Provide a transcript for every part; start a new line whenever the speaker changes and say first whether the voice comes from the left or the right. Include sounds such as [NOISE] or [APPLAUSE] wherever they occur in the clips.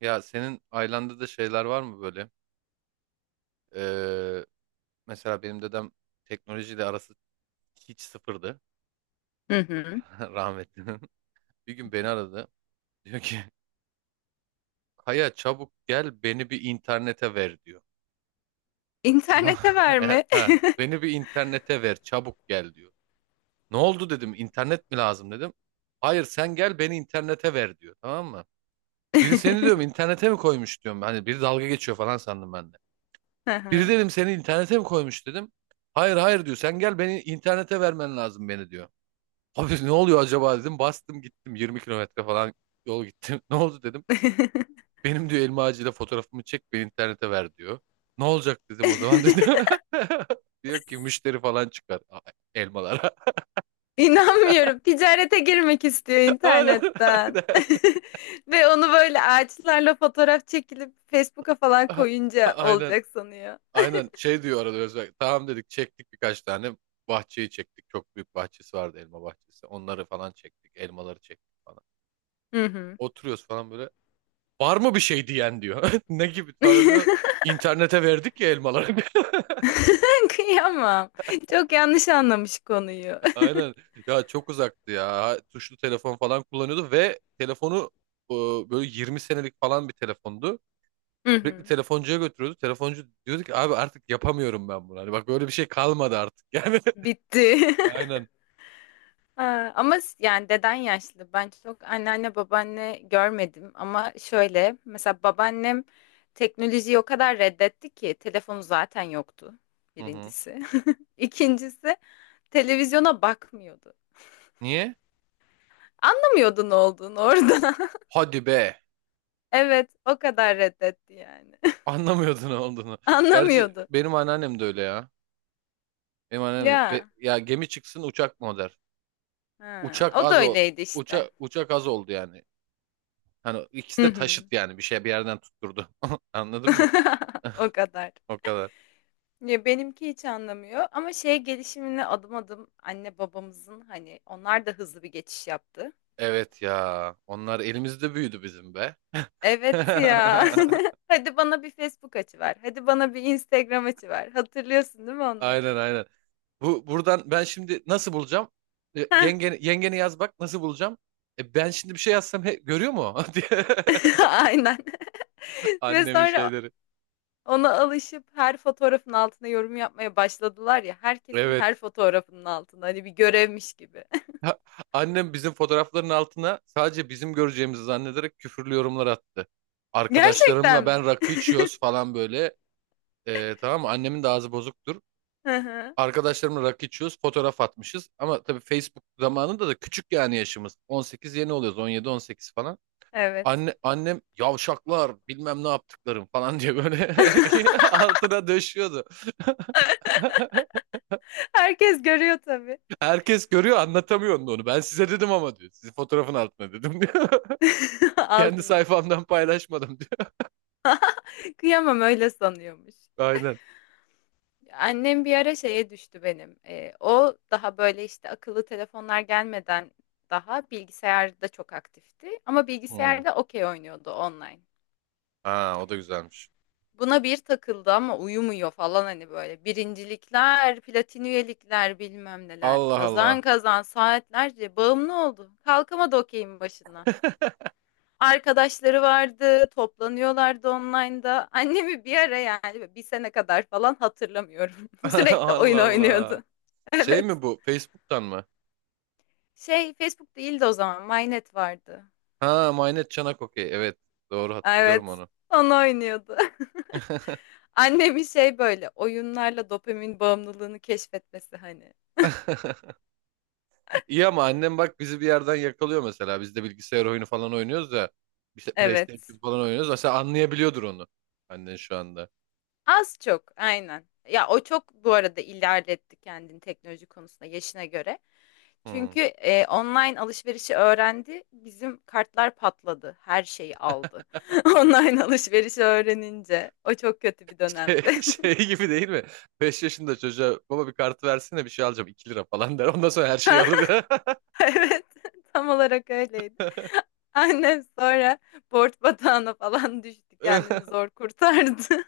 right: Ya senin ailende de şeyler var mı böyle? Ee, mesela benim dedem teknolojiyle arası hiç sıfırdı
left: Hı hı.
right: [LAUGHS] rahmetlinin. Bir gün beni aradı. Diyor ki Kaya çabuk gel beni bir internete ver diyor. Tamam.
left: İnternete
right: [LAUGHS]
left: verme. [LAUGHS]
right: Beni bir internete ver çabuk gel diyor. Ne oldu dedim internet mi lazım dedim. Hayır sen gel beni internete ver diyor tamam mı? Biri seni diyorum internete mi koymuş diyorum. Hani biri dalga geçiyor falan sandım ben de.
left: Hı
right: Biri
left: hı.
right: dedim seni internete mi koymuş dedim. Hayır hayır diyor. Sen gel beni internete vermen lazım beni diyor. Abi ne oluyor acaba dedim. Bastım gittim 20 kilometre falan yol gittim. [LAUGHS] Ne oldu dedim.
left: [LAUGHS]
right: Benim diyor elma ağacıyla fotoğrafımı çek beni internete ver diyor. Ne olacak dedim o zaman dedi. [LAUGHS] Diyor ki müşteri falan çıkar elmalara. [LAUGHS]
left: İnanmıyorum. Ticarete girmek istiyor
right: Aynen
left: internetten.
right: aynen.
left: [LAUGHS] Ve onu böyle ağaçlarla fotoğraf çekilip Facebook'a falan
right: [LAUGHS]
left: koyunca
right: Aynen
left: olacak sanıyor.
right: aynen şey diyor arada Özbek. Tamam dedik çektik birkaç tane. Bahçeyi çektik. Çok büyük bahçesi vardı elma bahçesi. Onları falan çektik. Elmaları çektik falan.
left: Hı hı.
right: Oturuyoruz falan böyle. Var mı bir şey diyen diyor. [LAUGHS] Ne gibi falan diyor.
left: [LAUGHS]
right: İnternete verdik ya elmaları. [LAUGHS]
left: Kıyamam. Çok yanlış anlamış konuyu.
right: Aynen. Ya çok uzaktı ya. Tuşlu telefon falan kullanıyordu ve telefonu e, böyle 20 senelik falan bir telefondu.
left: Hı
right: Sürekli
left: hı.
right: telefoncuya götürüyordu. Telefoncu diyordu ki abi artık yapamıyorum ben bunu. Hani bak böyle bir şey kalmadı artık. [LAUGHS] Yani
left: Bitti. [LAUGHS]
right: aynen.
left: Ha, ama yani deden yaşlı. Ben çok anneanne babaanne görmedim ama şöyle mesela babaannem teknolojiyi o kadar reddetti ki telefonu zaten yoktu
right: Hı hı.
left: birincisi. [LAUGHS] İkincisi televizyona bakmıyordu.
right: Niye?
left: Anlamıyordu ne olduğunu orada. [LAUGHS]
right: Hadi be.
left: Evet, o kadar reddetti yani.
right: Anlamıyordun ne olduğunu.
left: [LAUGHS]
right: Gerçi
left: Anlamıyordu.
right: benim anneannem de öyle ya. Benim anneannem
left: Ya,
right: ya gemi çıksın uçak mı o der.
left: ha,
right: Uçak
left: o da
right: az o.
left: öyleydi işte.
right: Uçak az oldu yani. Hani ikisi
left: Hı
right: de taşıt
left: hı.
right: yani bir şey bir yerden tutturdu. [LAUGHS] Anladın mı?
left: [LAUGHS] O
right: [LAUGHS]
left: kadar.
right: O kadar.
left: Ya benimki hiç anlamıyor ama şey gelişimine adım adım anne babamızın hani onlar da hızlı bir geçiş yaptı.
right: Evet ya. Onlar elimizde büyüdü bizim be.
left: Evet
right: [LAUGHS]
left: ya. [LAUGHS] Hadi bana bir Facebook açıver. Hadi bana bir Instagram açıver. Hatırlıyorsun değil mi onları?
right: Aynen aynen. Bu buradan ben şimdi nasıl bulacağım?
left: Heh.
right: Yengeni yaz bak nasıl bulacağım? Ben şimdi bir şey yazsam görüyor mu? [LAUGHS] diye.
left: [LAUGHS] Aynen. [LAUGHS] Ve
right: Annemin
left: sonra
right: şeyleri.
left: ona alışıp her fotoğrafın altına yorum yapmaya başladılar ya. Herkesin her
right: Evet.
left: fotoğrafının altına hani bir görevmiş gibi.
right: Ha, annem bizim fotoğrafların altına sadece bizim göreceğimizi zannederek küfürlü yorumlar attı.
left: [LAUGHS] Gerçekten
right: Arkadaşlarımla
left: mi?
right: ben rakı içiyoruz falan böyle. Tamam mı? Annemin de ağzı bozuktur.
left: Hı hı.
right: Arkadaşlarımla rakı içiyoruz, fotoğraf atmışız. Ama tabii Facebook zamanında da küçük yani yaşımız. 18 yeni oluyoruz, 17-18 falan.
left: Evet.
right: Annem yavşaklar bilmem ne yaptıklarım falan diye böyle [LAUGHS] altına döşüyordu. [LAUGHS]
left: Herkes görüyor tabii.
right: Herkes görüyor anlatamıyor onu. Ben size dedim ama diyor. Sizin fotoğrafın altına dedim diyor.
left: [LAUGHS]
right: Kendi
left: Altına.
right: sayfamdan paylaşmadım diyor.
left: Kıyamam, öyle sanıyormuş.
right: [LAUGHS] Aynen.
left: Annem bir ara şeye düştü benim. O daha böyle işte akıllı telefonlar gelmeden daha bilgisayarda çok aktifti. Ama
right: Hmm.
left: bilgisayarda okey oynuyordu online.
right: Ha, o da güzelmiş.
left: Buna bir takıldı ama uyumuyor falan hani böyle. Birincilikler, platin üyelikler bilmem neler.
right: Allah
left: Kazan
right: Allah.
left: kazan saatlerce bağımlı oldu. Kalkamadı okeyin başından. Arkadaşları vardı, toplanıyorlardı online'da. Annemi bir ara, yani bir sene kadar falan, hatırlamıyorum.
right: [LAUGHS]
left: [LAUGHS] Sürekli
right: Allah
left: oyun
right: Allah.
left: oynuyordu. [LAUGHS]
right: Şey
left: Evet.
right: mi bu? Facebook'tan mı?
left: Şey, Facebook değildi o zaman. MyNet vardı.
right: Ha, Maynet Çanak okey. Evet. Doğru hatırlıyorum
left: Evet.
right: onu.
left: Onu oynuyordu. [LAUGHS] Annemin şey, böyle oyunlarla dopamin bağımlılığını keşfetmesi hani.
right: [LAUGHS] İyi ama annem bak bizi bir yerden yakalıyor mesela. Biz de bilgisayar oyunu falan oynuyoruz da. İşte
left: Evet.
right: PlayStation falan oynuyoruz. Mesela anlayabiliyordur onu. Annen şu anda.
left: Az çok aynen. Ya o çok bu arada ilerletti kendini teknoloji konusunda yaşına göre.
right: Hmm.
left: Çünkü online alışverişi öğrendi, bizim kartlar patladı, her şeyi aldı. [LAUGHS] Online alışverişi öğrenince, o çok kötü bir dönemdi.
right: [LAUGHS]
left: [LAUGHS]
right: Şey gibi değil mi? 5 yaşında çocuğa baba bir kartı versene bir şey alacağım 2 lira falan der. Ondan sonra her şeyi alır.
left: Evet, tam olarak öyleydi. [LAUGHS] Annem sonra borç batağına falan düştü, kendini
right: [LAUGHS]
left: zor kurtardı.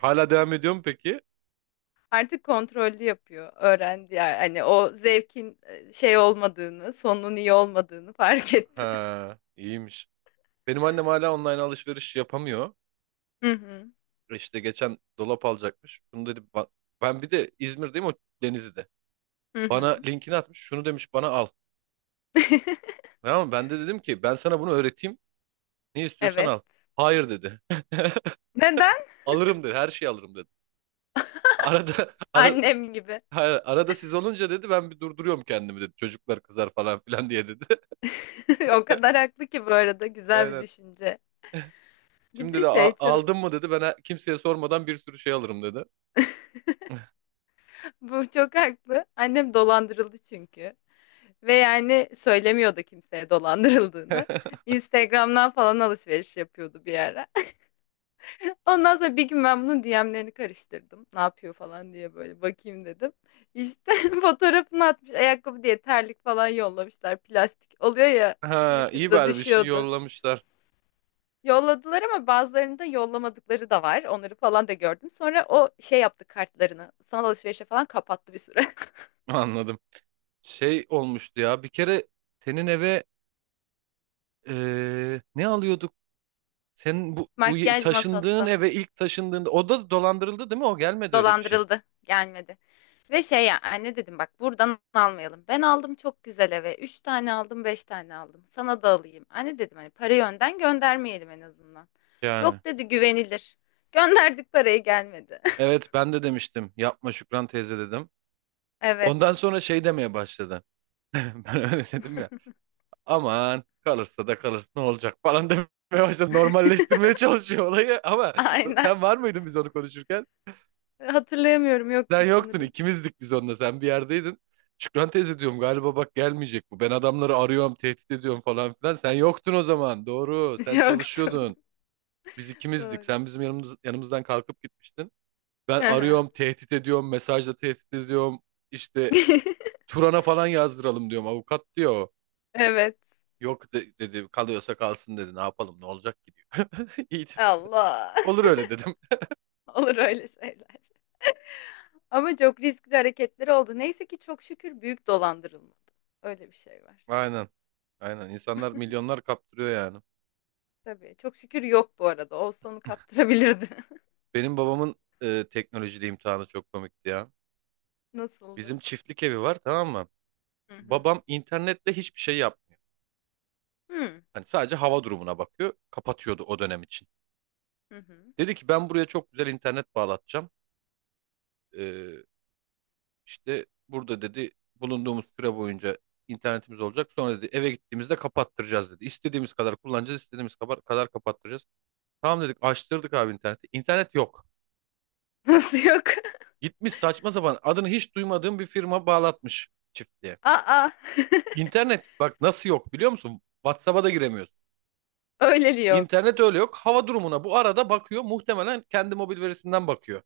right: Hala devam ediyor mu peki?
left: [LAUGHS] Artık kontrollü yapıyor, öğrendi yani. Hani o zevkin şey olmadığını, sonunun iyi olmadığını fark etti.
right: Ha, iyiymiş. Benim annem hala online alışveriş yapamıyor.
left: [LAUGHS] Hı hı,
right: İşte geçen dolap alacakmış. Bunu dedi ben bir de İzmir'deyim, o Denizli'de.
left: hı
right: Bana
left: hı.
right: linkini atmış. Şunu demiş bana al. Tamam mı? Ben de dedim ki ben sana bunu öğreteyim. Ne istiyorsan
left: Evet.
right: al. Hayır dedi.
left: Neden?
right: [LAUGHS] Alırım dedi. Her şeyi alırım dedi. Arada [LAUGHS]
left: Annem gibi.
right: hayır, arada siz olunca dedi ben bir durduruyorum kendimi dedi. Çocuklar kızar falan filan diye dedi. [LAUGHS]
left: [LAUGHS] O kadar haklı ki, bu arada güzel bir
right: Aynen.
left: düşünce. Bir
right: Şimdi
left: de
right: de
left: şey çok,
right: Aldın mı dedi. Ben kimseye sormadan bir sürü şey alırım dedi.
left: [LAUGHS] bu çok haklı. Annem dolandırıldı çünkü. Ve yani söylemiyordu kimseye dolandırıldığını.
right: [LAUGHS]
left: Instagram'dan falan alışveriş yapıyordu bir ara. [LAUGHS] Ondan sonra bir gün ben bunun DM'lerini karıştırdım. Ne yapıyor falan diye böyle bakayım dedim. İşte [LAUGHS] fotoğrafını atmış, ayakkabı diye terlik falan yollamışlar. Plastik oluyor ya,
right: Ha, iyi
left: Twitter'da
right: bari bir şey
left: düşüyordu.
right: yollamışlar.
left: Yolladılar ama bazılarını da yollamadıkları da var. Onları falan da gördüm. Sonra o şey yaptı kartlarını. Sanal alışverişe falan kapattı bir süre.
right: [LAUGHS] Anladım. Şey olmuştu ya. Bir kere senin eve ne alıyorduk? Senin bu,
left: [LAUGHS]
right: bu ye-
left: Makyaj
right: taşındığın
left: masası
right: eve ilk taşındığında o da dolandırıldı değil mi? O gelmedi öyle bir şey.
left: dolandırıldı. Gelmedi. Ve şey, ya anne dedim, bak buradan almayalım. Ben aldım çok güzel eve. Üç tane aldım, beş tane aldım. Sana da alayım. Anne dedim, hani parayı önden göndermeyelim en azından.
right: Yani.
left: Yok dedi, güvenilir. Gönderdik parayı, gelmedi. [LAUGHS]
right: Evet ben de demiştim. Yapma Şükran teyze dedim. Ondan
left: Evet.
right: sonra şey demeye başladı. [LAUGHS] Ben öyle dedim ya. Aman kalırsa da kalır. Ne olacak falan [LAUGHS] demeye başladı. Normalleştirmeye çalışıyor olayı ama
left: Aynen.
right: sen var mıydın biz onu konuşurken?
left: Hatırlayamıyorum.
right: Sen
left: Yoktum
right: yoktun
left: sanırım.
right: ikimizdik biz onunla, sen bir yerdeydin. Şükran teyze diyorum galiba bak gelmeyecek bu. Ben adamları arıyorum tehdit ediyorum falan filan. Sen yoktun o zaman, doğru,
left: [LAUGHS]
right: sen
left: Yoktum.
right: çalışıyordun. Biz
left: [LAUGHS]
right: ikimizdik,
left: Doğru.
right: sen bizim yanımızdan kalkıp gitmiştin. Ben arıyorum
left: [LAUGHS]
right: tehdit ediyorum, mesajla tehdit ediyorum. İşte
left: [LAUGHS]
right: Turan'a falan yazdıralım diyorum avukat diyor o.
left: Evet.
right: Yok dedi kalıyorsa kalsın dedi ne yapalım ne olacak ki diyor. [LAUGHS] İyi dedim.
left: Allah.
right: Olur öyle dedim.
left: [LAUGHS] Olur öyle şeyler. Ama çok riskli hareketleri oldu. Neyse ki çok şükür büyük dolandırılmadı. Öyle bir şey var.
right: Aynen aynen, insanlar milyonlar kaptırıyor yani.
left: Tabii. Çok şükür yok bu arada. Olsa onu kaptırabilirdi.
right: Benim babamın teknolojide imtihanı çok komikti ya.
left: [LAUGHS]
right: Bizim
left: Nasıldı?
right: çiftlik evi var tamam mı?
left: Hı hı.
right: Babam internetle hiçbir şey yapmıyor.
left: Hı
right: Hani sadece hava durumuna bakıyor. Kapatıyordu o dönem için.
left: hı. hı.
right: Dedi ki ben buraya çok güzel internet bağlatacağım. E, işte burada dedi bulunduğumuz süre boyunca internetimiz olacak. Sonra dedi eve gittiğimizde kapattıracağız dedi. İstediğimiz kadar kullanacağız, istediğimiz kadar kapattıracağız. Tamam dedik açtırdık abi interneti. İnternet yok.
left: Nasıl yok?
right: Gitmiş saçma sapan adını hiç duymadığım bir firma bağlatmış çiftliğe.
left: [LAUGHS] Aa.
right: İnternet bak nasıl yok biliyor musun? WhatsApp'a da giremiyorsun.
left: [LAUGHS] Öyleli yok.
right: İnternet öyle yok. Hava durumuna bu arada bakıyor. Muhtemelen kendi mobil verisinden bakıyor.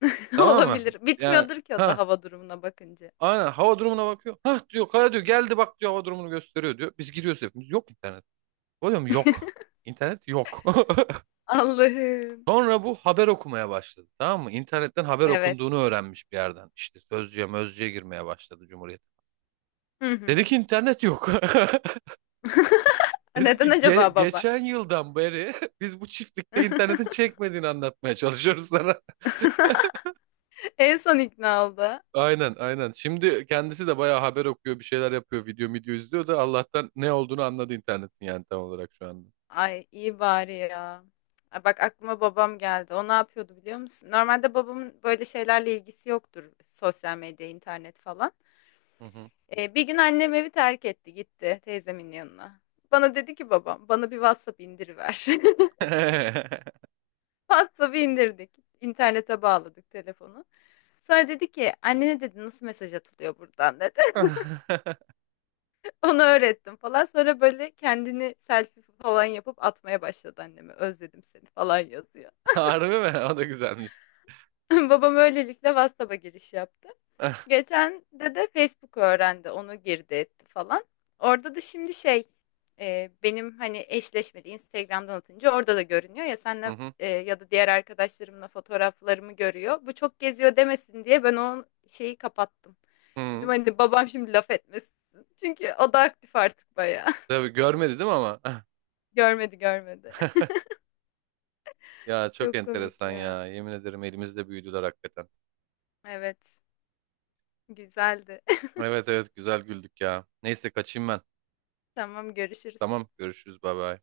left: [LAUGHS]
right: Tamam mı?
left: Olabilir.
right: Yani
left: Bitmiyordur ki o da
right: ha
left: hava durumuna bakınca.
right: aynen hava durumuna bakıyor. Ha diyor kaya diyor geldi bak diyor hava durumunu gösteriyor diyor. Biz giriyoruz hepimiz. Yok internet. Oluyor mu? Yok. İnternet yok. [LAUGHS]
left: Allah'ım.
right: Sonra bu haber okumaya başladı. Tamam mı? İnternetten haber okunduğunu
left: Evet.
right: öğrenmiş bir yerden. İşte Sözcü'ye, Mözcü'ye girmeye başladı, Cumhuriyet.
left: Hı
right: Dedi
left: hı.
right: ki internet yok. [LAUGHS]
left: [LAUGHS]
right: Dedim
left: Neden
right: ki
left: acaba baba?
right: geçen yıldan beri [LAUGHS] biz bu çiftlikte
left: [LAUGHS]
right: internetin çekmediğini anlatmaya çalışıyoruz sana." [LAUGHS]
left: En son ikna oldu.
right: Aynen aynen. Şimdi kendisi de bayağı haber okuyor, bir şeyler yapıyor, video video izliyor da Allah'tan ne olduğunu anladı internetin yani, tam olarak şu anda.
left: Ay iyi bari ya. Ay, bak, aklıma babam geldi. O ne yapıyordu biliyor musun? Normalde babamın böyle şeylerle ilgisi yoktur. Sosyal medya, internet falan.
right: Hı hı.
left: Bir gün annem evi terk etti, gitti teyzemin yanına. Bana dedi ki babam, bana bir WhatsApp indiriver. [LAUGHS]
right: [LAUGHS]
left: WhatsApp'ı indirdik. İnternete bağladık telefonu. Sonra dedi ki annene, dedi nasıl mesaj atılıyor buradan dedi. [LAUGHS] Onu öğrettim falan. Sonra böyle kendini selfie falan yapıp atmaya başladı anneme. Özledim seni falan yazıyor.
right: Harbi mi? O da güzelmiş.
left: [LAUGHS] Babam öylelikle WhatsApp'a giriş yaptı.
right: [LAUGHS]
left: Geçen de de Facebook'u öğrendi. Onu girdi etti falan. Orada da şimdi şey, benim hani eşleşmedi Instagram'dan atınca orada da görünüyor ya
right: Hı
left: senle,
right: hı.
left: ya da diğer arkadaşlarımla fotoğraflarımı görüyor. Bu çok geziyor demesin diye ben o şeyi kapattım. Dedim
right: Hı.
left: hani babam şimdi laf etmesin. Çünkü o da aktif artık bayağı. [LAUGHS]
right: Tabii görmedi değil mi ama?
left: Görmedi, görmedi.
right: [LAUGHS] Ya çok
left: Çok komik
right: enteresan
left: ya.
right: ya. Yemin ederim elimizde büyüdüler hakikaten.
left: Evet. Güzeldi.
right: Evet evet güzel güldük ya. Neyse kaçayım ben.
left: [LAUGHS] Tamam, görüşürüz.
right: Tamam görüşürüz, bay bay.